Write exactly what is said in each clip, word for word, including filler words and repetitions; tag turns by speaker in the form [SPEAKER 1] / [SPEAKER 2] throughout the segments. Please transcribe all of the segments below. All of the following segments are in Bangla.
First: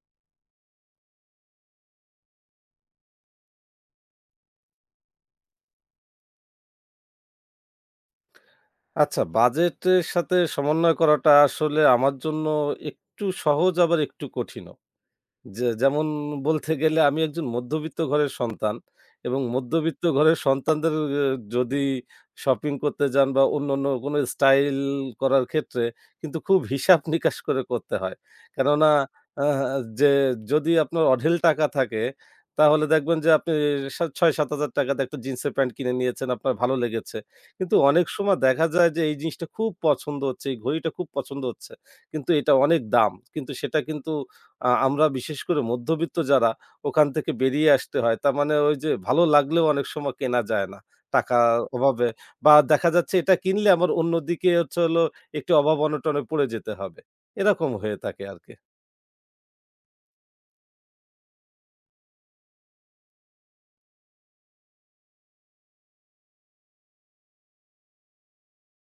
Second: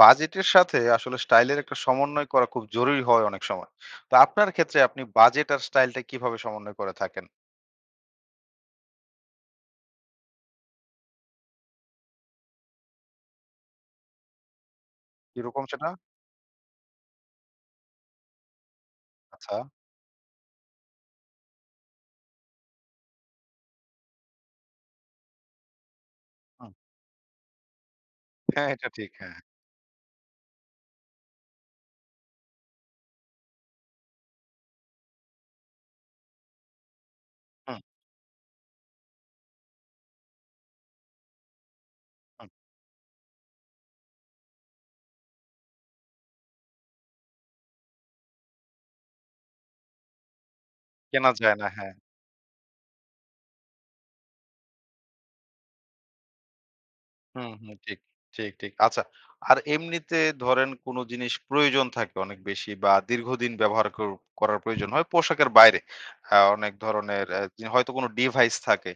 [SPEAKER 1] বাজেটের সাথে আসলে স্টাইলের একটা সমন্বয় করা খুব জরুরি হয় অনেক সময়। তো আপনার ক্ষেত্রে আপনি বাজেট আর স্টাইলটা কিভাবে সমন্বয় করে থাকেন?
[SPEAKER 2] আচ্ছা, বাজেটের সাথে সমন্বয় করাটা আসলে আমার জন্য একটু সহজ আবার একটু কঠিনও।
[SPEAKER 1] কিরকম
[SPEAKER 2] যে
[SPEAKER 1] সেটা?
[SPEAKER 2] যেমন বলতে গেলে আমি একজন মধ্যবিত্ত ঘরের সন্তান এবং
[SPEAKER 1] আচ্ছা।
[SPEAKER 2] মধ্যবিত্ত ঘরের সন্তানদের এ যদি শপিং করতে যান বা অন্যান্য কোনো স্টাইল করার ক্ষেত্রে কিন্তু খুব
[SPEAKER 1] হুম।
[SPEAKER 2] হিসাব নিকাশ করে করতে হয়।
[SPEAKER 1] হ্যাঁ, এটা
[SPEAKER 2] কেননা
[SPEAKER 1] ঠিক। হ্যাঁ।
[SPEAKER 2] আ যে যদি আপনার অঢেল টাকা থাকে, তাহলে দেখবেন যে আপনি সা ৳ছয় হাজার-সাত হাজার দিয়ে একটা জিন্সের প্যান্ট কিনে নিয়েছেন, আপনার ভালো লেগেছে। কিন্তু
[SPEAKER 1] হুম,
[SPEAKER 2] অনেক সময় দেখা যায় যে এই জিনিসটা খুব পছন্দ হচ্ছে, এই ঘড়িটা খুব পছন্দ হচ্ছে। কিন্তু
[SPEAKER 1] হুম।
[SPEAKER 2] এটা অনেক দাম। কিন্তু সেটা কিন্তু আ আমরা বিশেষ করে মধ্যবিত্ত যারা, ওখান থেকে বেরিয়ে আসতে হয়। তার মানে ওই যে ভালো লাগলেও অনেক সময় কেনা যায় না।
[SPEAKER 1] কেনা
[SPEAKER 2] টাকার
[SPEAKER 1] যায় না। হ্যাঁ।
[SPEAKER 2] অভাবে বা দেখা যাচ্ছে এটা কিনলে আমার অন্যদিকে হচ্ছে হলো একটু অভাব-অনটনে পড়ে যেতে হবে।
[SPEAKER 1] হুম, হুম।
[SPEAKER 2] এরকম হয়ে
[SPEAKER 1] ঠিক,
[SPEAKER 2] থাকে
[SPEAKER 1] ঠিক,
[SPEAKER 2] আরকি।
[SPEAKER 1] ঠিক। আচ্ছা। আর এমনিতে ধরেন কোন জিনিস প্রয়োজন থাকে অনেক বেশি বা দীর্ঘদিন ব্যবহার কর করার প্রয়োজন হয় পোশাকের বাইরে। আ অনেক ধরনের অ্যা হয়তো কোন ডিভাইস থাকে।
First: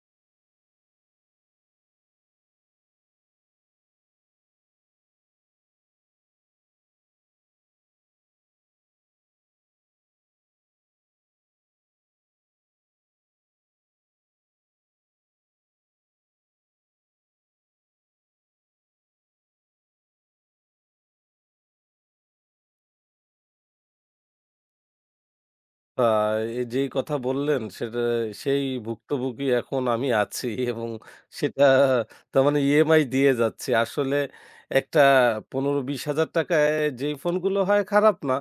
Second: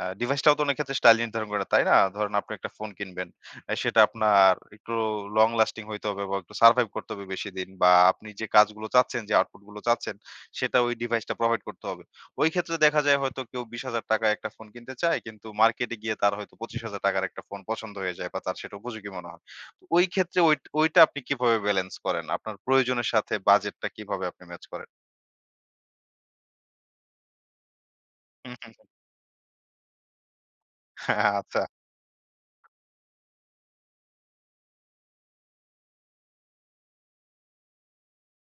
[SPEAKER 1] আ ডিভাইসটাও তো অনেক ক্ষেত্রে স্টাইল নির্ধারণ করে, তাই না? ধরেন আপনি একটা ফোন কিনবেন। আ সেটা আপনার একটু লং লাস্টিং হইতে হবে বা একটু সারভাইভ করতে হবে বেশিদিন, বা আপনি যে কাজগুলো চাচ্ছেন, যে আউটপুট গুলো চাচ্ছেন, সেটা ওই ডিভাইসটা প্রোভাইড করতে হবে। ওই ক্ষেত্রে দেখা যায় হয়তো কেউ ৳বিশ হাজার য় একটা ফোন কিনতে চায়, কিন্তু মার্কেটে গিয়ে তার হয়তো ৳পঁচিশ হাজার র একটা ফোন পছন্দ হয়ে যায় বা তার সেটা উপযোগী মনে হয়। তো ওই ক্ষেত্রে ওই ওইটা আপনি কিভাবে ব্যালেন্স করেন? আপনার প্রয়োজনের সাথে বাজেটটা কিভাবে আপনি ম্যাচ করেন?
[SPEAKER 2] আ এই যেই কথা বললেন সেটা,
[SPEAKER 1] হুম,
[SPEAKER 2] সেই
[SPEAKER 1] হুম, হুম।
[SPEAKER 2] ভুক্তভোগী এখন আমি আছি এবং
[SPEAKER 1] আচ্ছা,
[SPEAKER 2] সেটা তার মানে ইএমআই দিয়ে যাচ্ছি। আসলে একটা ৳পনেরো-৳বিশ হাজার য় যেই ফোনগুলো হয় খারাপ না।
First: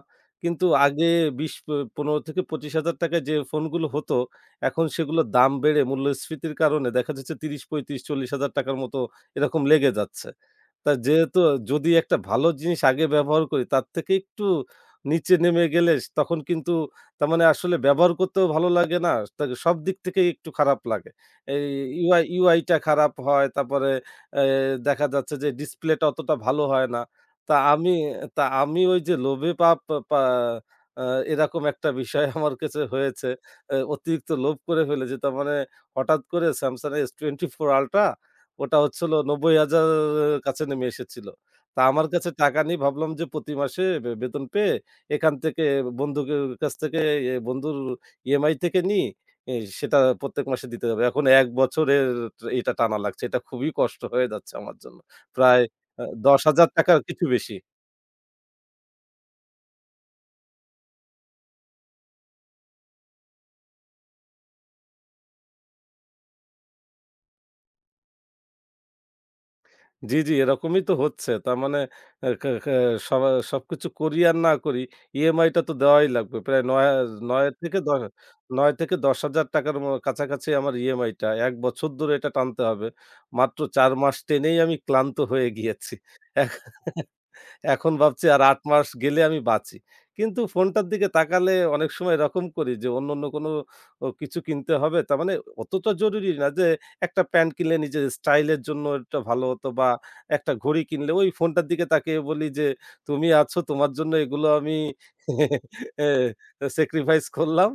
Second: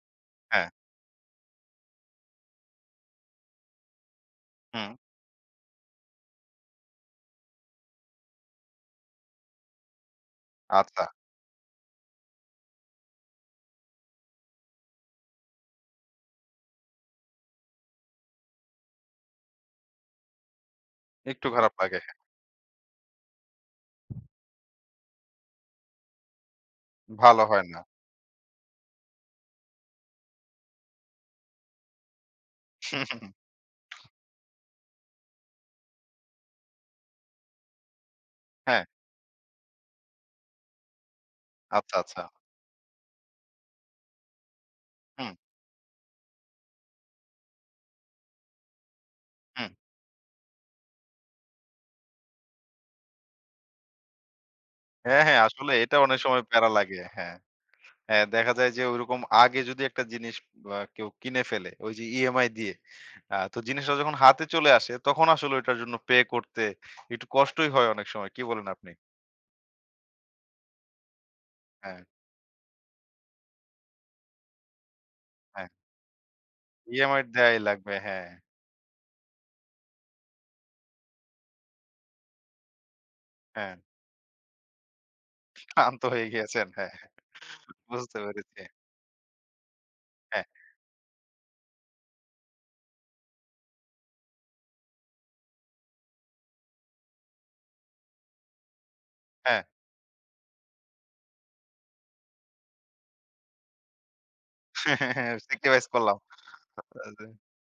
[SPEAKER 2] কিন্তু
[SPEAKER 1] হ্যাঁ,
[SPEAKER 2] আগে ২০ প ৳পনেরো হাজার-৳পঁচিশ হাজার য় যে ফোনগুলো হতো, এখন
[SPEAKER 1] হুম,
[SPEAKER 2] সেগুলোর দাম বেড়ে মূল্যস্ফীতির কারণে দেখা যাচ্ছে ত্রিশ, পঁয়ত্রিশ, ৳চল্লিশ হাজার র মতো এরকম লেগে যাচ্ছে। তা
[SPEAKER 1] আচ্ছা।
[SPEAKER 2] যেহেতু যদি একটা ভালো জিনিস আগে ব্যবহার করি, তার থেকে একটু নিচে নেমে গেলে তখন কিন্তু তার মানে আসলে ব্যবহার করতেও ভালো লাগে না। তাকে সব দিক থেকেই একটু খারাপ লাগে।
[SPEAKER 1] একটু
[SPEAKER 2] এই
[SPEAKER 1] খারাপ লাগে।
[SPEAKER 2] ইউ আই ইউ আই টা খারাপ হয়। তারপরে এ দেখা যাচ্ছে যে ডিসপ্লেটা অতটা ভালো হয় না।
[SPEAKER 1] ভালো
[SPEAKER 2] তা
[SPEAKER 1] হয় না।
[SPEAKER 2] আমি তা আমি ওই যে লোভে পাপ পা আ এরকম একটা বিষয় আমার কাছে
[SPEAKER 1] হুম, হুম,
[SPEAKER 2] হয়েছে।
[SPEAKER 1] হুম।
[SPEAKER 2] এ অতিরিক্ত লোভ করে ফেলেছি। তার মানে হঠাৎ করে Samsung S twenty four Ultra ওটা
[SPEAKER 1] হ্যাঁ,
[SPEAKER 2] হচ্ছে হলো নব্বই হাজার এর কাছে নেমে এসেছিল। তা
[SPEAKER 1] আচ্ছা,
[SPEAKER 2] আমার
[SPEAKER 1] আচ্ছা।
[SPEAKER 2] কাছে টাকা নেই, ভাবলাম যে প্রতি মাসে বে বেতন পেয়ে
[SPEAKER 1] হুম,
[SPEAKER 2] এখান থেকে বন্ধুকের কাছ থেকে এ বন্ধুর ইএমআই থেকে নিই, এ
[SPEAKER 1] হুম।
[SPEAKER 2] সেটা প্রত্যেক মাসে দিতে হবে। এখন এক বছরের এটা টানা লাগছে। এটা খুবই কষ্ট হয়ে যাচ্ছে আমার জন্য।
[SPEAKER 1] হ্যাঁ, হ্যাঁ,
[SPEAKER 2] প্রায়
[SPEAKER 1] আসলে এটা
[SPEAKER 2] আ
[SPEAKER 1] অনেক সময়
[SPEAKER 2] ৳দশ হাজার
[SPEAKER 1] প্যারা লাগে।
[SPEAKER 2] র কিছু
[SPEAKER 1] হ্যাঁ,
[SPEAKER 2] বেশি।
[SPEAKER 1] হ্যাঁ, দেখা যায় যে ওইরকম আগে যদি একটা জিনিস আ কেউ কিনে ফেলে ওই যে ইএমআই দিয়ে, আ তো জিনিসটা যখন হাতে চলে আসে তখন আসলে ওইটার জন্য পে করতে একটু কষ্টই হয় অনেক সময়। কি বলেন আপনি?
[SPEAKER 2] জি, জি, এরকমই তো হচ্ছে। তার মানে
[SPEAKER 1] হ্যাঁ,
[SPEAKER 2] আ কা কা সবা সবকিছু করি আর না করি, ইএমআইটা
[SPEAKER 1] হ্যাঁ,
[SPEAKER 2] তো দেওয়াই লাগবে। প্রায় নয়
[SPEAKER 1] ইএমআই
[SPEAKER 2] ৯
[SPEAKER 1] দেয়াই
[SPEAKER 2] থেকে দ
[SPEAKER 1] লাগবে। হ্যাঁ,
[SPEAKER 2] নয় থেকে ৳দশ হাজার র ম কাছাকাছি আমার ইএমআইটা। এক বছর ধরে এটা টানতে হবে। মাত্র
[SPEAKER 1] হ্যাঁ,
[SPEAKER 2] চার মাস টেনেই আমি ক্লান্ত হয়ে গিয়েছি।
[SPEAKER 1] ক্লান্ত হয়ে
[SPEAKER 2] এখ
[SPEAKER 1] গিয়েছেন। হ্যাঁ,
[SPEAKER 2] এখন
[SPEAKER 1] বুঝতে
[SPEAKER 2] ভাবছি আর আট
[SPEAKER 1] পেরেছি।
[SPEAKER 2] মাস গেলে আমি বাঁচি। কিন্তু
[SPEAKER 1] হ্যাঁ,
[SPEAKER 2] ফোনটার দিকে তাকালে অনেক সময় এরকম করি যে অন্য, অন্য কোনো ও কিছু কিনতে হবে। তার মানে অতটা জরুরি না, যে একটা প্যান্ট কিনলে নিজের স্টাইলের জন্য একটা ভালো
[SPEAKER 1] হ্যাঁ,
[SPEAKER 2] হতো বা একটা ঘড়ি কিনলে ওই ফোনটার দিকে তাকিয়ে বলি যে, "তুমি আছো, তোমার জন্য এগুলো আমি
[SPEAKER 1] হ্যাঁ, হ্যাঁ, সেক্রিফাইস
[SPEAKER 2] এ
[SPEAKER 1] করলাম।
[SPEAKER 2] স্যাক্রিফাইস করলাম,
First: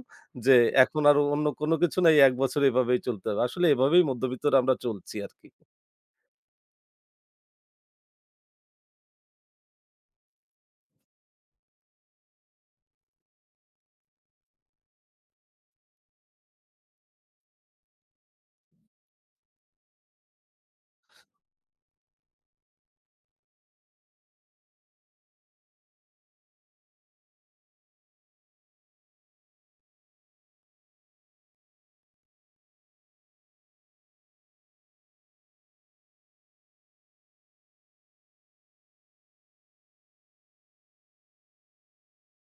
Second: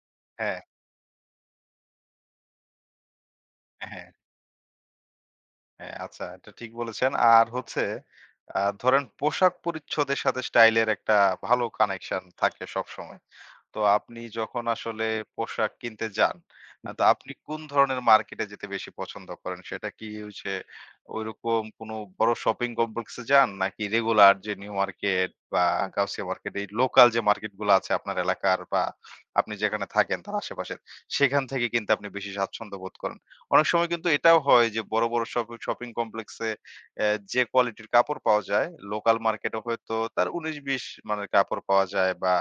[SPEAKER 2] যে
[SPEAKER 1] হ্যাঁ,
[SPEAKER 2] এখন আর অন্য কোনো কিছু নাই। এক বছর এভাবেই চলতে হবে।" আসলে এভাবেই
[SPEAKER 1] হ্যাঁ।
[SPEAKER 2] মধ্যবিত্তরা আমরা চলছি আরকি।
[SPEAKER 1] হ্যাঁ, আচ্ছা, এটা ঠিক বলেছেন। আর হচ্ছে আ ধরেন পোশাক-পরিচ্ছদের সাথে স্টাইলের একটা ভালো কানেকশন থাকে সবসময়। তো আপনি যখন আসলে পোশাক কিনতে যান, আ তো আপনি কোন ধরনের মার্কেটে যেতে বেশি পছন্দ করেন? সেটা কি হচ্ছে ঐরকম কোনো বড় শপিং কমপ্লেক্সে যান? নাকি রেগুলার যে নিউ মার্কেট বা গাউসিয়া মার্কেট, এই লোকাল যে মার্কেটগুলো আছে আপনার এলাকার বা আপনি যেখানে থাকেন তার আশেপাশের, সেখান থেকে কিনতে আপনি বেশি স্বাচ্ছন্দ্য বোধ করেন? অনেক সময় কিন্তু এটাও হয় যে বড়, বড় শপ শপিং কমপ্লেক্সে অ্যা যে কোয়ালিটির কাপড় পাওয়া যায়, লোকাল মার্কেটে হয়তো তার উনিশ বিশ মানের কাপড় পাওয়া যায় বা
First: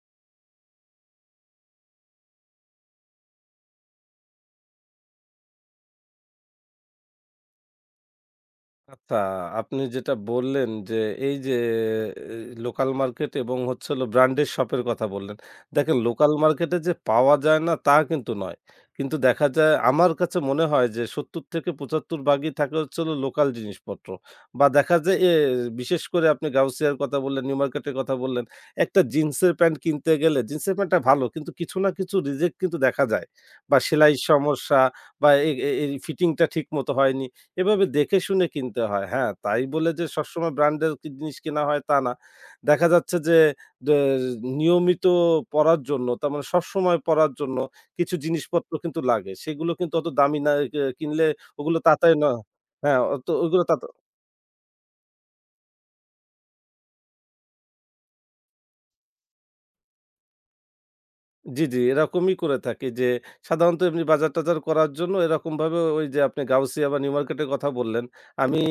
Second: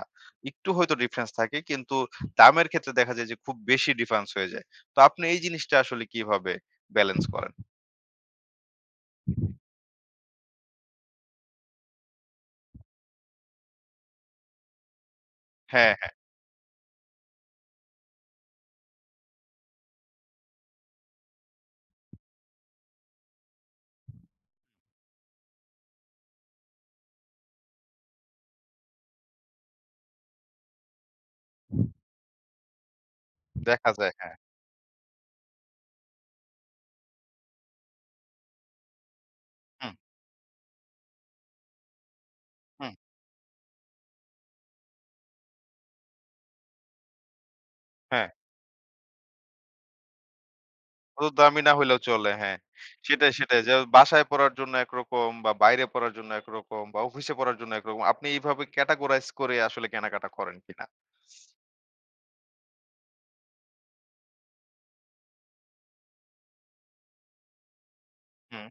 [SPEAKER 1] একটু হয়তো ডিফারেন্স থাকে। কিন্তু দামের ক্ষেত্রে দেখা যায় যে খুব বেশি ডিফারেন্স হয়ে যায়। তো আপনি এই জিনিসটা আসলে কিভাবে ব্যালেন্স করেন?
[SPEAKER 2] আচ্ছা, আপনি যেটা বললেন যে, এই যে এ লোকাল মার্কেট এবং হচ্ছে হলো ব্র্যান্ডেড শপের কথা বললেন।
[SPEAKER 1] হ্যাঁ,
[SPEAKER 2] দেখেন
[SPEAKER 1] হ্যাঁ,
[SPEAKER 2] লোকাল মার্কেটে যে পাওয়া যায় না তা কিন্তু নয়। কিন্তু দেখা যায় আমার কাছে মনে হয় যে সত্তর থেকে পঁচাত্তর ভাগই থাকে হচ্ছে হলো লোকাল জিনিসপত্র। বা দেখা যায় এ বিশেষ করে আপনি গাউসিয়ার কথা বললেন, নিউ মার্কেটের কথা বললেন। একটা জিন্সের প্যান্ট কিনতে গেলে জিন্সের প্যান্টটা ভালো, কিন্তু কিছু না কিছু রিজেক্ট কিন্তু দেখা যায়। বা
[SPEAKER 1] দেখা যায়।
[SPEAKER 2] সেলাইয়ের
[SPEAKER 1] হ্যাঁ।
[SPEAKER 2] সমস্যা বা এ এ এই ফিটিংটা ঠিক মতো হয়নি। এভাবে দেখে শুনে কিনতে হয়। হ্যাঁ, তাই বলে
[SPEAKER 1] হুম,
[SPEAKER 2] যে সবসময় ব্র্যান্ডের কি জিনিস কেনা হয় তা না। দেখা
[SPEAKER 1] হুম,
[SPEAKER 2] যাচ্ছে যে দে নিয়মিত পড়ার জন্য, তার মানে সবসময় পড়ার জন্য কিছু
[SPEAKER 1] হ্যাঁ।
[SPEAKER 2] জিনিসপত্র কিন্তু লাগে। সেগুলো কিন্তু অত দামি না এ কিনলে
[SPEAKER 1] অত দামি না
[SPEAKER 2] ওগুলো
[SPEAKER 1] হইলেও
[SPEAKER 2] তাতায় না।
[SPEAKER 1] চলে, হ্যাঁ।
[SPEAKER 2] হ্যাঁ, অত
[SPEAKER 1] সেটাই, সেটাই।
[SPEAKER 2] ওগুলো
[SPEAKER 1] যে
[SPEAKER 2] তাতা
[SPEAKER 1] বাসায় পড়ার জন্য একরকম, বা বাইরে পড়ার জন্য একরকম, বা অফিসে পড়ার জন্য একরকম। আপনি এইভাবে ক্যাটেগরাইজ করে আসলে কেনাকাটা করেন কিনা?
[SPEAKER 2] জি, জি, এরকমই করে থাকি যে সাধারণত এমনি বাজার-টাজার করার জন্য এরকমভাবে ওই যে আপনি গাউসিয়া বা নিউ মার্কেটের কথা বললেন। আমি
[SPEAKER 1] হুম।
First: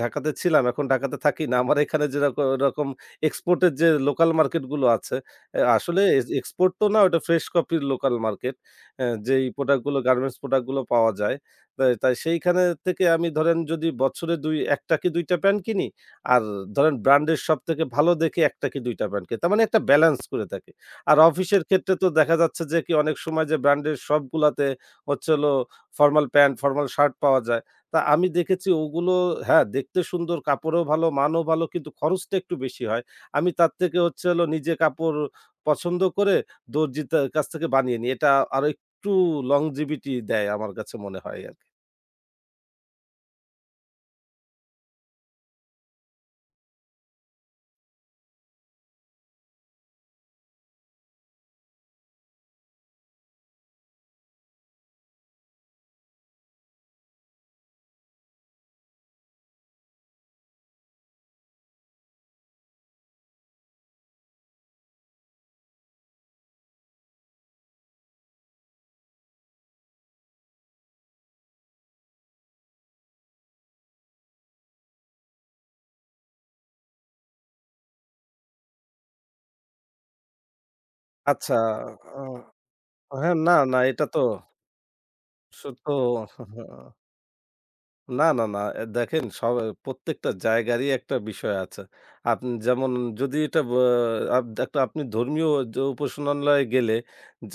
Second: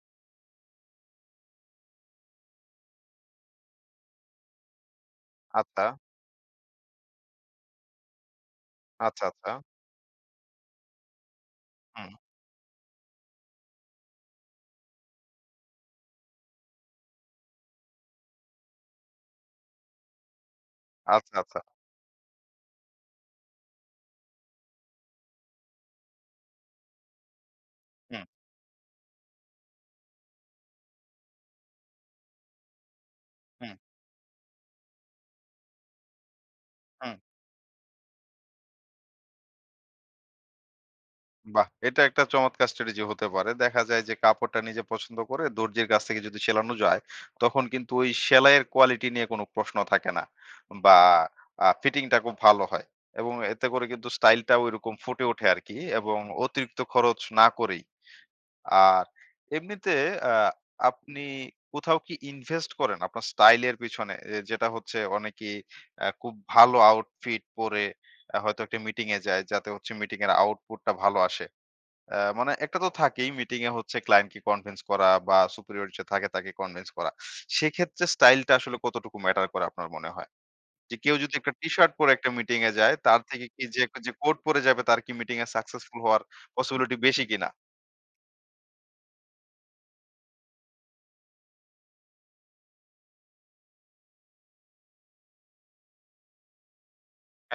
[SPEAKER 2] ঢাকাতে ছিলাম, এখন ঢাকাতে থাকি না। আমার এখানে যেরক এরকম এক্সপোর্ট এর যে লোকাল মার্কেটগুলো আছে, অ্যা
[SPEAKER 1] আচ্ছা,
[SPEAKER 2] আসলে এ এক্সপোর্ট তো না, ওটা ফ্রেশ কপির লোকাল মার্কেট। অ্যা
[SPEAKER 1] আচ্ছা,
[SPEAKER 2] যেই
[SPEAKER 1] আচ্ছা।
[SPEAKER 2] প্রোডাক্টগুলো গার্মেন্টস প্রোডাক্টগুলো পাওয়া যায়। তাই
[SPEAKER 1] হুম,
[SPEAKER 2] তাই সেইখানে থেকে আমি ধরেন যদি বছরে দুই এক টা কি দুই টা প্যান্ট কিনি, আর ধরেন ব্র্যান্ডের সবথেকে ভালো দেখে এক টা কি দুই টা প্যান্ট কিনি। তার মানে একটা ব্যালেন্স করে থাকি। আর
[SPEAKER 1] আচ্ছা, আচ্ছা।
[SPEAKER 2] অফিসের ক্ষেত্রে তো দেখা যাচ্ছে যে কি অনেক সময় যে ব্র্যান্ডের শপগুলাতে হচ্ছে হলো ফর্মাল প্যান্ট, ফর্মাল শার্ট পাওয়া যায়। তা
[SPEAKER 1] হুম,
[SPEAKER 2] আমি দেখেছি ওগুলো হ্যাঁ, দেখতে সুন্দর, কাপড়ও ভালো, মানও ভালো কিন্তু খরচটা একটু বেশি হয়। আমি
[SPEAKER 1] হুম,
[SPEAKER 2] তার থেকে হচ্ছে হলো নিজে কাপড় পছন্দ করে দর্জির
[SPEAKER 1] হুম।
[SPEAKER 2] তা কাছ থেকে বানিয়ে নিই। এটা আরো একটু longevity দেয় আমার কাছে মনে হয়
[SPEAKER 1] বাহ!
[SPEAKER 2] আরকি।
[SPEAKER 1] এটা একটা চমৎকার স্ট্র্যাটেজি হতে পারে। দেখা যায় যে কাপড়টা নিজে পছন্দ করে দর্জির কাছ থেকে যদি সেলানো যায়, তখন কিন্তু ওই সেলাইয়ের কোয়ালিটি নিয়ে কোনো প্রশ্ন থাকে না। বা আ ফিটিংটা খুব ভালো হয়। এবং এতে করে কিন্তু স্টাইলটা ঐরকম ফুটে ওঠে আরকি, এবং অতিরিক্ত খরচ না করেই। আর এমনিতে আ আপনি কোথাও কি ইনভেস্ট করেন আপনার স্টাইল এর পিছনে? এ যেটা হচ্ছে অনেকেই আ খুব ভালো আউটফিট পরে আ হয়তো একটা মিটিং এ যায় যাতে হচ্ছে মিটিং এর আউটপুট টা ভালো আসে। আ মানে একটা তো থাকেই মিটিং এ হচ্ছে ক্লায়েন্টকে কনভিন্স করা বা সুপিরিয়র যে থাকে তাকে কনভিন্স করা। সেক্ষেত্রে স্টাইলটা আসলে কতটুকু ম্যাটার করে আপনার মনে হয়? যে কেউ যদি একটা
[SPEAKER 2] আচ্ছা,
[SPEAKER 1] টি-শার্ট পরে
[SPEAKER 2] আ
[SPEAKER 1] একটা মিটিং এ যায় তার
[SPEAKER 2] হ্যাঁ,
[SPEAKER 1] থেকে
[SPEAKER 2] না,
[SPEAKER 1] কি
[SPEAKER 2] না,
[SPEAKER 1] যে একটা
[SPEAKER 2] এটা
[SPEAKER 1] যে
[SPEAKER 2] তো
[SPEAKER 1] কোট পরে যাবে তার কি মিটিং এ
[SPEAKER 2] সত্য।
[SPEAKER 1] সাকসেসফুল হওয়ার পসিবিলিটি বেশি কিনা?
[SPEAKER 2] না, না, না। এ দেখেন সব প্রত্যেকটা জায়গারই একটা বিষয় আছে। আপনি যেমন যদি এটা ব আপ একটা আপনি ধর্মীয় যে উপাসনালয়ে গেলে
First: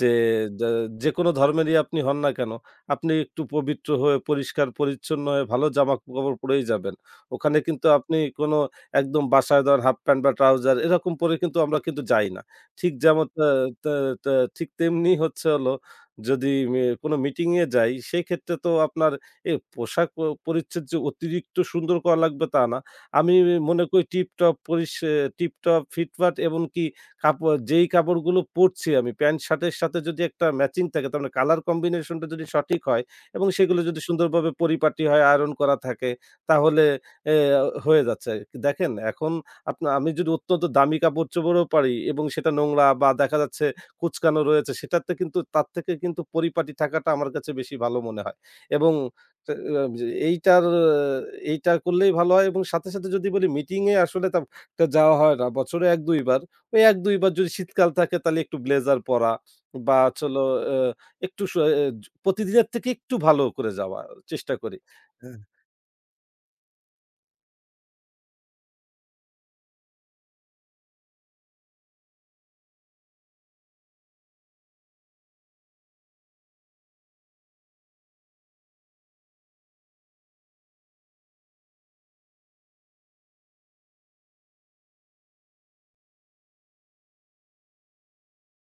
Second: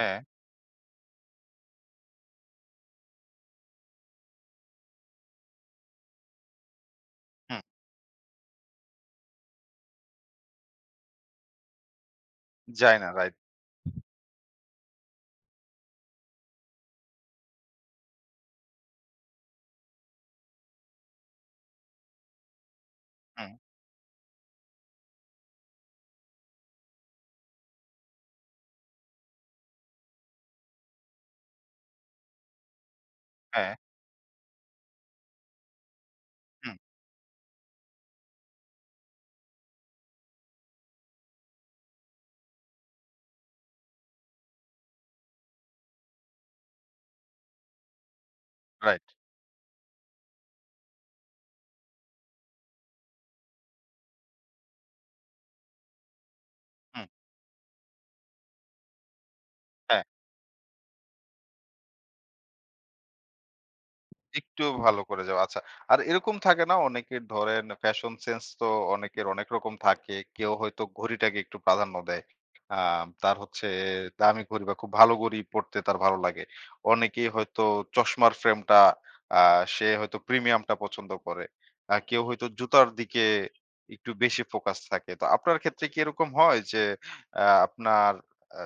[SPEAKER 2] যে যে যেকোনো ধর্মেরই আপনি হন না কেন, আপনি একটু পবিত্র হয়ে পরিষ্কার পরিচ্ছন্ন হয়ে ভালো জামা-কাপড় পরেই যাবেন। ওখানে
[SPEAKER 1] হুম।
[SPEAKER 2] কিন্তু আপনি কোনো, একদম বাসায় ধরেন হাফ প্যান্ট বা ট্রাউজার এরকম পরে কিন্তু আমরা কিন্তু যাই না। ঠিক
[SPEAKER 1] যায় না।
[SPEAKER 2] যেমন
[SPEAKER 1] রাইট।
[SPEAKER 2] তা তা তা ঠিক তেমনি হচ্ছে হলো যদি মে কোনো মিটিং এ যাই, সেক্ষেত্রে তো আপনার এ পোশাক প পরিচ্ছদ যে অতিরিক্ত সুন্দর করা লাগবে তা না। আমি
[SPEAKER 1] হুম।
[SPEAKER 2] মনে করি টিপটপ পরিস টিপটপ ফিটফাট, এমনকি কাপড়, যেই কাপড়গুলো পরছি আমি, প্যান্ট শার্টের সাথে যদি একটা ম্যাচিং থাকে, তার মানে কালার কম্বিনেশন টা যদি সঠিক হয় এবং
[SPEAKER 1] হ্যাঁ।
[SPEAKER 2] সেগুলো যদি সুন্দরভাবে পরিপাটি হয়, আয়রন করা থাকে
[SPEAKER 1] হুম।
[SPEAKER 2] তাহলে এ হয়ে যাচ্ছে। দেখেন এখন আপনা আমি যদি অত্যন্ত দামি কাপড়-চোপড়ও পারি এবং সেটা নোংরা বা দেখা যাচ্ছে কুঁচকানো রয়েছে, সেটাতে কিন্তু, তার থেকে কিন্তু পরিপাটি থাকাটা আমার কাছে বেশি ভালো মনে হয় এবং
[SPEAKER 1] রাইট।
[SPEAKER 2] তা আ যে এইটার আহ, এইটা করলেই ভালো হয় এবং সাথে, সাথে যদি বলি মিটিং এ আসলে তা তা যাওয়া হয় না। বছরে এক দুই বার। ওই
[SPEAKER 1] হুম।
[SPEAKER 2] এক দুই বার যদি শীতকাল থাকে তাহলে একটু ব্লেজার পরা বা
[SPEAKER 1] হ্যাঁ।
[SPEAKER 2] হচ্ছে হলো আ একটু স এ প্রতিদিনের থেকে একটু ভালো করে যাওয়ার চেষ্টা
[SPEAKER 1] একটু
[SPEAKER 2] করি।
[SPEAKER 1] ভালো করে যাওয়া। আচ্ছা। আর এরকম থাকে না অনেকের, ধরেন ফ্যাশন সেন্স তো অনেকের অনেক রকম থাকে। কেউ হয়তো ঘড়িটাকে একটু প্রাধান্য দেয়। আ তার হচ্ছে দামি ঘড়ি বা খুব ভালো ঘড়ি পড়তে তার ভালো লাগে। অনেকেই হয়তো চশমার ফ্রেমটা আ সে হয়তো প্রিমিয়ামটা পছন্দ করে। আ কেউ হয়তো জুতার দিকে একটু বেশি ফোকাস থাকে। তো আপনার ক্ষেত্রে কি এরকম হয় যে আ আপনার আ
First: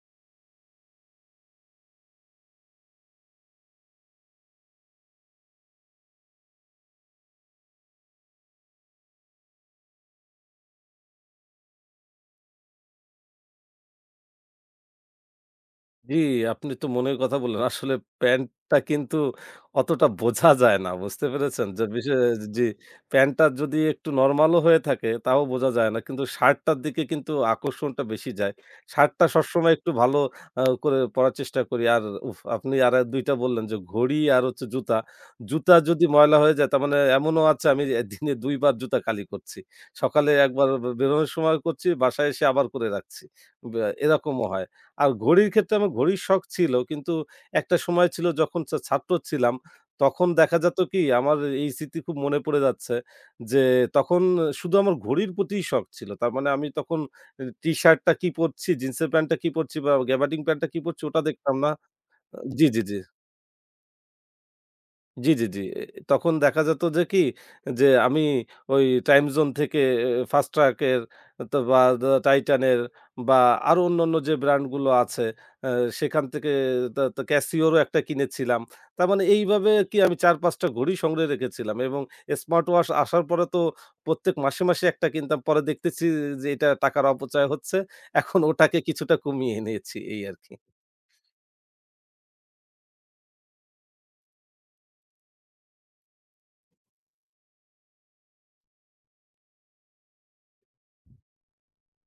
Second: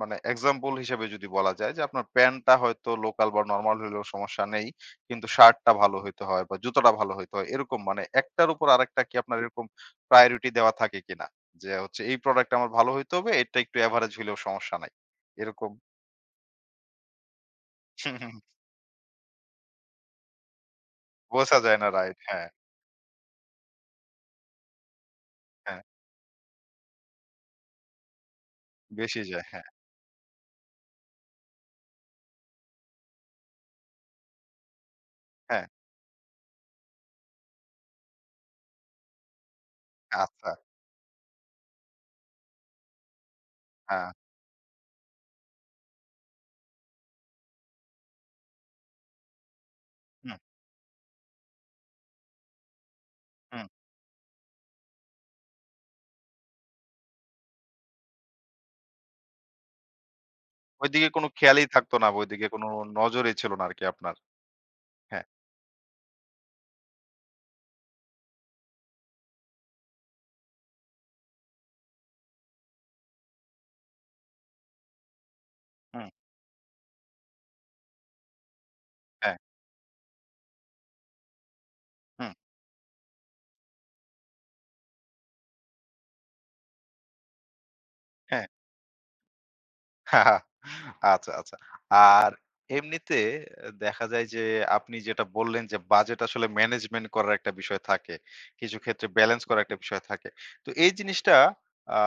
[SPEAKER 1] মানে এক্সাম্পল হিসেবে যদি বলা যায় যে আপনার প্যান্টটা হয়তো লোকাল বা নরমাল হইলেও সমস্যা নেই। কিন্তু শার্টটা ভালো হইতে হয় বা জুতোটা ভালো হইতে হয়। এরকম মানে একটার উপর আরেকটা কি আপনার এরকম প্রায়োরিটি দেওয়া থাকে কিনা? যে হচ্ছে এই প্রোডাক্ট আমার ভালো হইতে হবে, এটা একটু এভারেজ হইলেও সমস্যা নাই। এরকম।
[SPEAKER 2] জি, আপনি তো মনের কথা বললেন। আসলে প্যান্টটা কিন্তু অতটা বোঝা যায় না। বুঝতে
[SPEAKER 1] বোঝা
[SPEAKER 2] পেরেছেন?
[SPEAKER 1] যায়
[SPEAKER 2] যে
[SPEAKER 1] না,
[SPEAKER 2] বিষে
[SPEAKER 1] রাইট। হ্যাঁ,
[SPEAKER 2] জি, প্যান্টটা যদি একটু নরমালও হয়ে থাকে তাও বোঝা
[SPEAKER 1] হ্যাঁ।
[SPEAKER 2] যায় না। কিন্তু শার্টটার দিকে কিন্তু আকর্ষণটা বেশি যায়।
[SPEAKER 1] বেশি
[SPEAKER 2] শার্টটা
[SPEAKER 1] যায়। হ্যাঁ,
[SPEAKER 2] সবসময় একটু ভালো আ করে পরার চেষ্টা করি। আর উফ! আপনি আর দুই টা বললেন যে ঘড়ি আর হচ্ছে জুতা।
[SPEAKER 1] হ্যাঁ।
[SPEAKER 2] জুতা যদি ময়লা হয়ে যায়, তার মানে এমনও আছে আমি এ দিনে দুই বার জুতা কালি করছি। সকালে
[SPEAKER 1] আচ্ছা।
[SPEAKER 2] একবার বে বেরোনোর সময় করছি, বাসায় এসে আবার করে রাখছি। ব্যা
[SPEAKER 1] হ্যাঁ।
[SPEAKER 2] এরকমও হয়। আর ঘড়ির ক্ষেত্রে আমার ঘড়ির শখ ছিল। কিন্তু একটা সময় ছিল যখন ছা ছাত্র ছিলাম, তখন
[SPEAKER 1] হুম,
[SPEAKER 2] দেখা যেত কি আমার এই স্মৃতি খুব মনে পড়ে যাচ্ছে যে
[SPEAKER 1] হুম।
[SPEAKER 2] তখন শুধু আমার ঘড়ির প্রতিই শখ ছিল। তার মানে আমি তখন এ টি-শার্টটা কি পরছি, জিন্সের প্যান্টটা কি পরছি বা গ্যাবার্ডিন প্যান্টটা কি পরছি
[SPEAKER 1] ওইদিকে
[SPEAKER 2] ওটা
[SPEAKER 1] কোনো
[SPEAKER 2] দেখতাম
[SPEAKER 1] খেয়ালই
[SPEAKER 2] না।
[SPEAKER 1] থাকতো না বা ওইদিকে কোনো
[SPEAKER 2] জি, জি, জি।
[SPEAKER 1] নজরই ছিল না আরকি আপনার। হ্যাঁ,
[SPEAKER 2] জি, জি, জি। এ তখন দেখা যেত যে কি যে আমি ওই টাইম জোন থেকে এ ফাস্ট ট্রাক এর তো বা দা টাইটান এর বা আরো অন্যান্য যে ব্র্যান্ড গুলো আছে, আ
[SPEAKER 1] হুম,
[SPEAKER 2] সেখান থেকে তা তা ক্যাসিওর ও একটা কিনেছিলাম। তার মানে
[SPEAKER 1] হ্যাঁ,
[SPEAKER 2] এইভাবে কি আমি চার পাঁচ টা ঘড়ি সংগ্রহে রেখেছিলাম এবং
[SPEAKER 1] হুম,
[SPEAKER 2] স্মার্ট ওয়াচ আসার পরে তো প্রত্যেক মাসে, মাসে একটা কিনতাম। পরে দেখতেছি যে এটা টাকার অপচয় হচ্ছে। এখন
[SPEAKER 1] হ্যাঁ।
[SPEAKER 2] ওটাকে কিছুটা কমিয়ে এনেছি এই আরকি।
[SPEAKER 1] আচ্ছা, আচ্ছা। আর এমনিতে দেখা যায় যে আপনি যেটা বললেন যে বাজেট আসলে ম্যানেজমেন্ট করার একটা বিষয় থাকে। কিছু ক্ষেত্রে ব্যালেন্স করার একটা বিষয় থাকে। তো এই জিনিসটা আ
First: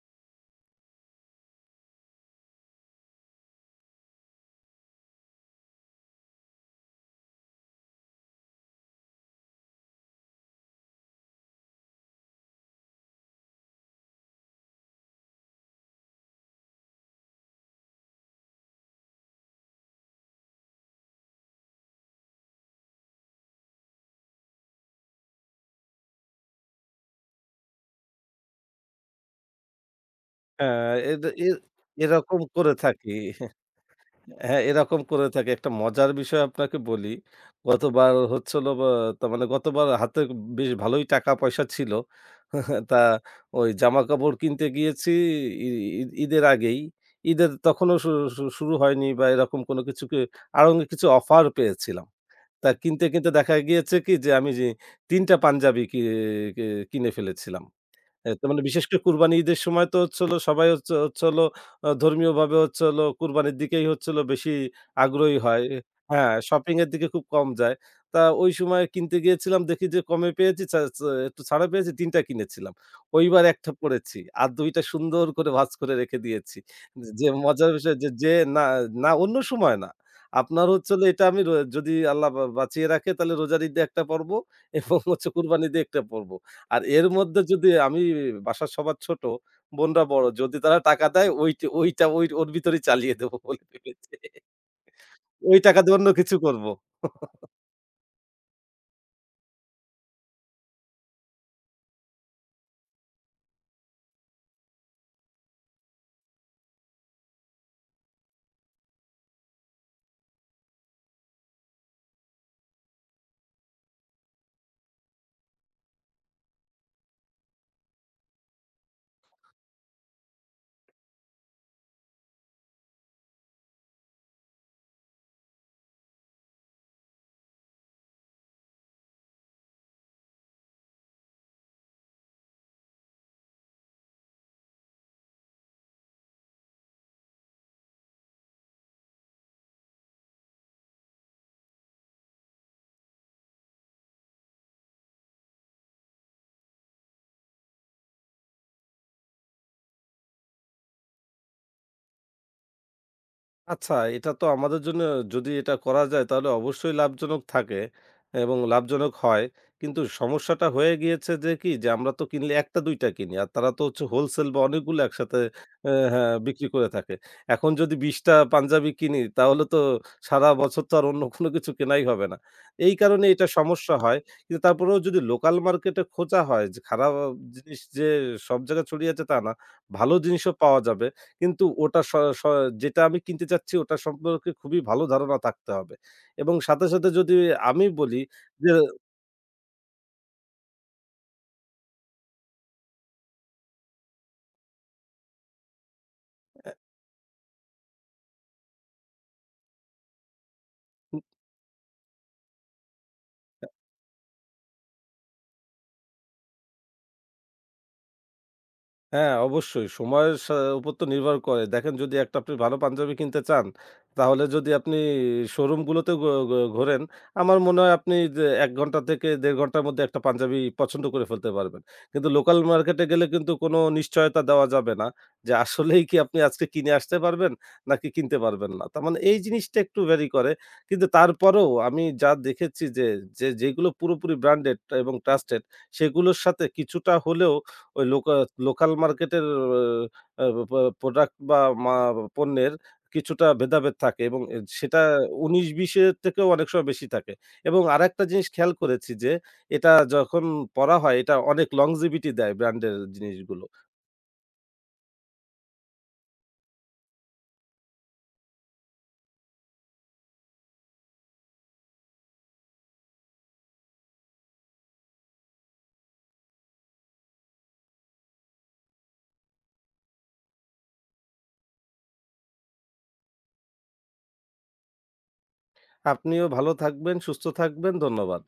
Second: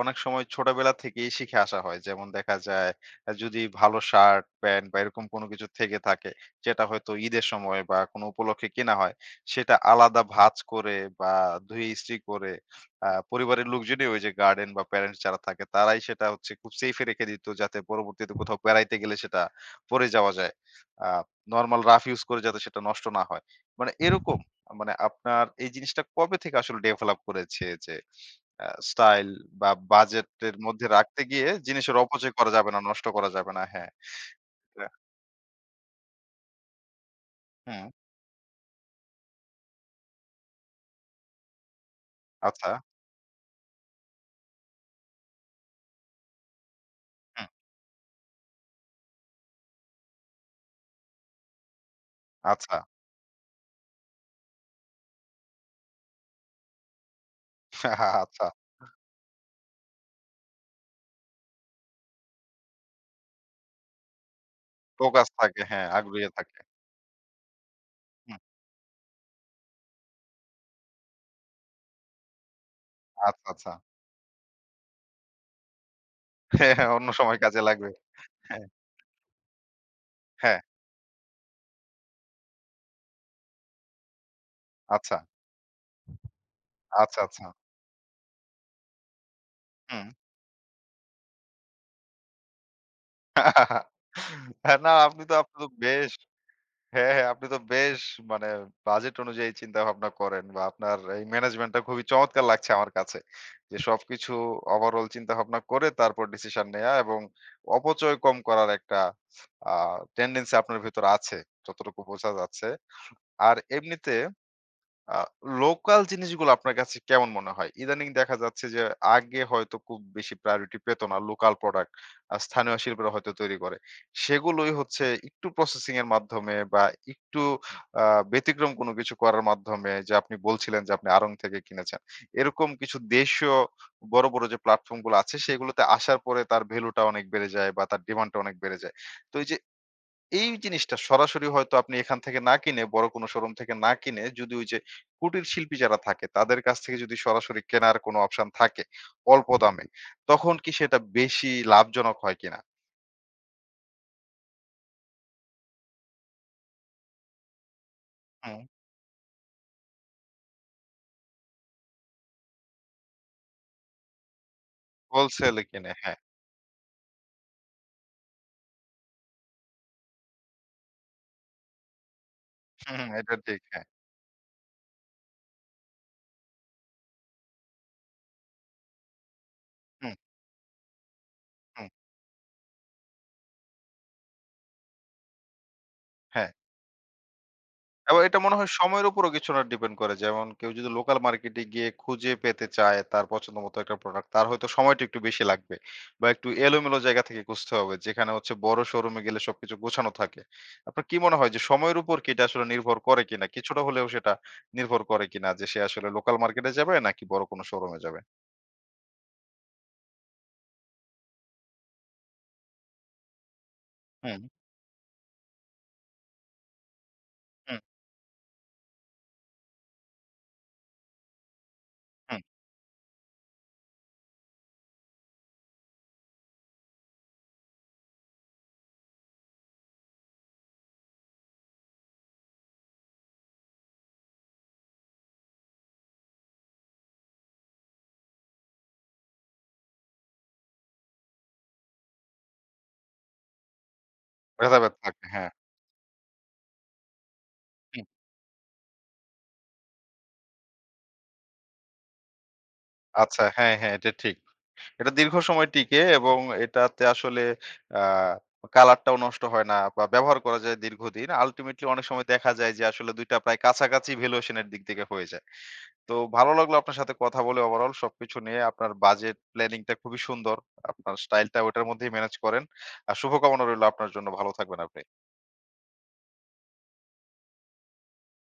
[SPEAKER 1] অনেক সময় ছোটবেলা থেকেই শিখে আসা হয়। যেমন দেখা যায় আ যদি ভালো শার্ট, প্যান্ট বা এরকম কোনো কিছু থেকে থাকে, যেটা হয়তো ঈদের সময় বা কোনো উপলক্ষে কেনা হয়, সেটা আলাদা ভাঁজ করে বা ধুয়ে ইস্ত্রি করে আ পরিবারের লোকজনই, ওই যে গার্ডেন বা প্যারেন্টস যারা থাকে তারাই সেটা হচ্ছে খুব সেফ এ রেখে দিত, যাতে পরবর্তীতে কোথাও বেড়াইতে গেলে সেটা পড়ে যাওয়া যায়। আ নরমাল রাফ ইউস করে যাতে সেটা নষ্ট না হয়। মানে এরকম, মানে আপনার এই জিনিসটা কবে থেকে আসলে ডেভেলপ করেছে যে আ স্টাইল বা বাজেটের
[SPEAKER 2] আ
[SPEAKER 1] মধ্যে রাখতে
[SPEAKER 2] এদ
[SPEAKER 1] গিয়ে
[SPEAKER 2] এ
[SPEAKER 1] জিনিসের অপচয়
[SPEAKER 2] এরকম
[SPEAKER 1] করা যাবে
[SPEAKER 2] করে
[SPEAKER 1] না, নষ্ট
[SPEAKER 2] থাকি।
[SPEAKER 1] করা যাবে না। হ্যাঁ।
[SPEAKER 2] হ্যাঁ,
[SPEAKER 1] এটা
[SPEAKER 2] এরকম করে থাকে। একটা মজার বিষয় আপনাকে বলি।
[SPEAKER 1] হুম,
[SPEAKER 2] গতবার হচ্ছে হলো বা, তার মানে গতবার হাতে বেশ ভালোই টাকা-পয়সা ছিল।
[SPEAKER 1] আচ্ছা,
[SPEAKER 2] তা ওই জামাকাপড় কিনতে গিয়েছি ই ঈদ ঈদের আগেই।
[SPEAKER 1] হুম,
[SPEAKER 2] ঈদের তখনও শু শু শুরু হয়নি বা এরকম কোনো কিছুকে, আরো অনেক কিছু অফার পেয়েছিলাম। তা
[SPEAKER 1] আচ্ছা,
[SPEAKER 2] কিনতে, কিনতে দেখা গিয়েছে কি যে আমি যে তিন টা পাঞ্জাবি কি কি কিনে ফেলেছিলাম। হ্যাঁ,
[SPEAKER 1] আচ্ছা।
[SPEAKER 2] তার মানে বিশেষ করে কুরবানি ঈদের সময় তো হচ্ছে হলো সবাই হচ্ছে হচ্ছে হলো আ ধর্মীয়ভাবে হচ্ছে হলো কুরবানির দিকেই হচ্ছে হলো বেশি
[SPEAKER 1] ফোকাস
[SPEAKER 2] আগ্রহী
[SPEAKER 1] থাকে,
[SPEAKER 2] হয়।
[SPEAKER 1] হ্যাঁ, আগ্রহী
[SPEAKER 2] হ্যাঁ,
[SPEAKER 1] থাকে।
[SPEAKER 2] শপিং এর দিকে খুব কম যায়। তা
[SPEAKER 1] হুম,
[SPEAKER 2] ওই সময় কিনতে গিয়েছিলাম দেখি যে কমে পেয়েছি চা চা একটু ছাড়া পেয়েছি তিন টা কিনেছিলাম। ওইবার
[SPEAKER 1] আচ্ছা,
[SPEAKER 2] এক
[SPEAKER 1] আচ্ছা।
[SPEAKER 2] টা পড়েছি। আর দুই টা সুন্দর করে ভাঁজ করে রেখে দিয়েছি।
[SPEAKER 1] হ্যাঁ, হ্যাঁ, অন্য
[SPEAKER 2] যে
[SPEAKER 1] সময় কাজে
[SPEAKER 2] মজার
[SPEAKER 1] লাগবে।
[SPEAKER 2] বিষয় যে, যে
[SPEAKER 1] হ্যাঁ,
[SPEAKER 2] না, না অন্য সময় না।
[SPEAKER 1] হ্যাঁ।
[SPEAKER 2] আপনার হচ্ছে হলো এটা আমি র যদি আল্লাহ বা বাঁচিয়ে রাখে তাহলে রোজার ঈদে একটা পড়ব এবং
[SPEAKER 1] আচ্ছা,
[SPEAKER 2] হচ্ছে কুরবানির ঈদে একটা পড়ব। আর এর
[SPEAKER 1] আচ্ছা,
[SPEAKER 2] মধ্যে
[SPEAKER 1] আচ্ছা।
[SPEAKER 2] যদি আমি বাসার সবার ছোট, বোনরা
[SPEAKER 1] হুম।
[SPEAKER 2] বড়। যদি তারা টাকা দেয় ওইটি ওইটা ওই ওর ভিতরেই চালিয়ে দেবো বলে ভেবেছে।
[SPEAKER 1] হ্যাঁ, না আপনি তো আপনি
[SPEAKER 2] ওই
[SPEAKER 1] তো
[SPEAKER 2] টাকা দিয়ে অন্য
[SPEAKER 1] বেশ
[SPEAKER 2] কিছু করব।
[SPEAKER 1] হ্যাঁ, হ্যাঁ, আপনি তো বেশ মানে বাজেট অনুযায়ী চিন্তাভাবনা করেন, বা আপনার এই ম্যানেজমেন্টটা খুবই চমৎকার লাগছে আমার কাছে। যে সবকিছু ওভারঅল চিন্তাভাবনা করে তারপর ডিসিশন নেয়া, এবং অপচয় কম করার একটা আ টেনডেন্সি আপনার ভেতর আছে। যতটুকু বোঝা যাচ্ছে। আর এমনিতে আ লোকাল জিনিসগুলো আপনার কাছে কেমন মনে হয়? ইদানিং দেখা যাচ্ছে যে আগে হয়তো খুব বেশি প্রায়োরিটি পেত না লোকাল প্রোডাক্ট। আ স্থানীয় শিল্পীরা হয়তো তৈরি করে। সেগুলোই হচ্ছে একটু প্রসেসিং এর মাধ্যমে বা একটু আ ব্যতিক্রম কোন কিছু করার মাধ্যমে, যে আপনি বলছিলেন যে আপনি আড়ং থেকে কিনেছেন। এরকম কিছু দেশীয় বড়, বড় যে প্ল্যাটফর্ম গুলো আছে সেগুলোতে আসার পরে তার ভ্যালুটা অনেক বেড়ে যায় বা তার ডিমান্ডটা অনেক বেড়ে যায়। তো এই যে এই জিনিসটা সরাসরি হয়তো আপনি এখান থেকে না কিনে, বড় কোনো শোরুম থেকে না কিনে, যদি ওই যে কুটির শিল্পী যারা থাকে তাদের কাছ থেকে যদি সরাসরি কেনার কোনো অপশন থাকে অল্প দামে, তখন কি সেটা বেশি লাভজনক হয় কিনা?
[SPEAKER 2] আচ্ছা, এটা তো আমাদের জন্য, যদি এটা করা যায় তাহলে অবশ্যই লাভজনক থাকে এবং
[SPEAKER 1] হুম,
[SPEAKER 2] লাভজনক হয়। কিন্তু সমস্যাটা হয়ে গিয়েছে যে কি যে আমরা তো কিনলে এক টা দুই টা কিনি। আর তারা তো হচ্ছে হোলসেল বা অনেকগুলো একসাথে,
[SPEAKER 1] হোলসেলে কিনে,
[SPEAKER 2] অ্যা
[SPEAKER 1] হ্যাঁ।
[SPEAKER 2] হ্যাঁ, বিক্রি করে থাকে। এখন যদি বিশ টা পাঞ্জাবি কিনি তাহলে তো সারা বছর তো আর অন্য কোনো কিছু কেনাই হবে না। এই
[SPEAKER 1] হুম,
[SPEAKER 2] কারণে
[SPEAKER 1] এটা
[SPEAKER 2] এটা
[SPEAKER 1] ঠিক। হ্যাঁ।
[SPEAKER 2] সমস্যা হয়। কিন্তু তারপরেও যদি লোকাল মার্কেটে খোঁজা হয় যে খারাপ জিনিস যে সব জায়গায় ছড়িয়ে আছে তা না।
[SPEAKER 1] হুম,
[SPEAKER 2] ভালো জিনিসও পাওয়া যাবে। কিন্তু
[SPEAKER 1] হুম,
[SPEAKER 2] ওটা স স যেটা আমি কিনতে চাচ্ছি ওটা সম্পর্কে খুবই ভালো ধারণা থাকতে হবে
[SPEAKER 1] হ্যাঁ।
[SPEAKER 2] এবং সাথে, সাথে যদি আমি
[SPEAKER 1] এবং
[SPEAKER 2] বলি
[SPEAKER 1] এটা মনে হয়
[SPEAKER 2] যে
[SPEAKER 1] সময়ের উপরও কিছুটা ডিপেন্ড করে। যেমন কেউ যদি লোকাল মার্কেটে গিয়ে খুঁজে পেতে চায় তার পছন্দমতো একটা প্রোডাক্ট, তার হয়তো সময়টা একটু বেশি লাগবে বা একটু এলোমেলো জায়গা থেকে খুঁজতে হবে। যেখানে হচ্ছে বড় শোরুমে গেলে সবকিছু গোছানো থাকে। আপনার কি মনে হয় যে সময়ের উপর কি এটা আসলে নির্ভর করে কিনা? কিছুটা হলেও সেটা নির্ভর করে কিনা যে সে আসলে লোকাল মার্কেটে যাবে নাকি বড় কোনো শোরুমে যাবে?
[SPEAKER 2] হ্যাঁ, অবশ্যই। সময়ের সা উপর তো নির্ভর করে। দেখেন যদি একটা আপনি ভালো পাঞ্জাবি কিনতে চান,
[SPEAKER 1] হুম,
[SPEAKER 2] তাহলে যদি আপনি শোরুমগুলোতে ঘো ঘো ঘোরেন, আমার
[SPEAKER 1] হুম,
[SPEAKER 2] মনে হয় আপনি যে এক ঘন্টা থেকে দেড় ঘন্টার মধ্যে একটা পাঞ্জাবি পছন্দ করে ফেলতে পারবেন। কিন্তু
[SPEAKER 1] হুম।
[SPEAKER 2] লোকাল মার্কেটে গেলে কিন্তু কোনো নিশ্চয়তা দেওয়া যাবে না যে আসলেই কি আপনি আজকে কিনে আসতে পারবেন, নাকি কিনতে পারবেন না। তার মানে এই জিনিসটা একটু ভ্যারি করে। কিন্তু তারপরেও আমি যা দেখেছি যে, যে যেগুলো পুরোপুরি ব্র্যান্ডেড এবং ট্রাস্টেড সেগুলোর সাথে কিছুটা হলেও ওই লোকা লোকাল মার্কেটের আ পা প্রোডাক্ট বা মা পণ্যের কিছুটা ভেদাভেদ থাকে এবং এ
[SPEAKER 1] ভেদাভেদ
[SPEAKER 2] সেটা
[SPEAKER 1] থাকে। হ্যাঁ,
[SPEAKER 2] উনিশ বিশ এর থেকেও অনেক সময় বেশি থাকে এবং
[SPEAKER 1] হুম।
[SPEAKER 2] আরেকটা জিনিস খেয়াল করেছি যে, এটা যখন পরা হয়, এটা অনেক longevity দেয় ব্র্যান্ডের
[SPEAKER 1] আচ্ছা,
[SPEAKER 2] জিনিসগুলো।
[SPEAKER 1] হ্যাঁ, হ্যাঁ, এটা ঠিক। এটা দীর্ঘ সময় টিকে, এবং এটাতে আসলে আ কালারটাও নষ্ট হয় না বা ব্যবহার করা যায় দীর্ঘদিন। আল্টিমেটলি অনেক সময় দেখা যায় যে আসলে দুই টা প্রায় কাছাকাছি ভ্যালুয়েশন এর দিক থেকে হয়ে যায়। তো ভালো লাগলো আপনার সাথে কথা বলে ওভারঅল সবকিছু নিয়ে। আপনার বাজেট প্ল্যানিং টা খুবই সুন্দর। আপনার স্টাইলটা ওটার মধ্যেই মেনেজ করেন। আর শুভকামনা রইলো আপনার জন্য। ভালো থাকবেন আপনি।
[SPEAKER 2] আপনিও ভালো থাকবেন, সুস্থ থাকবেন। ধন্যবাদ।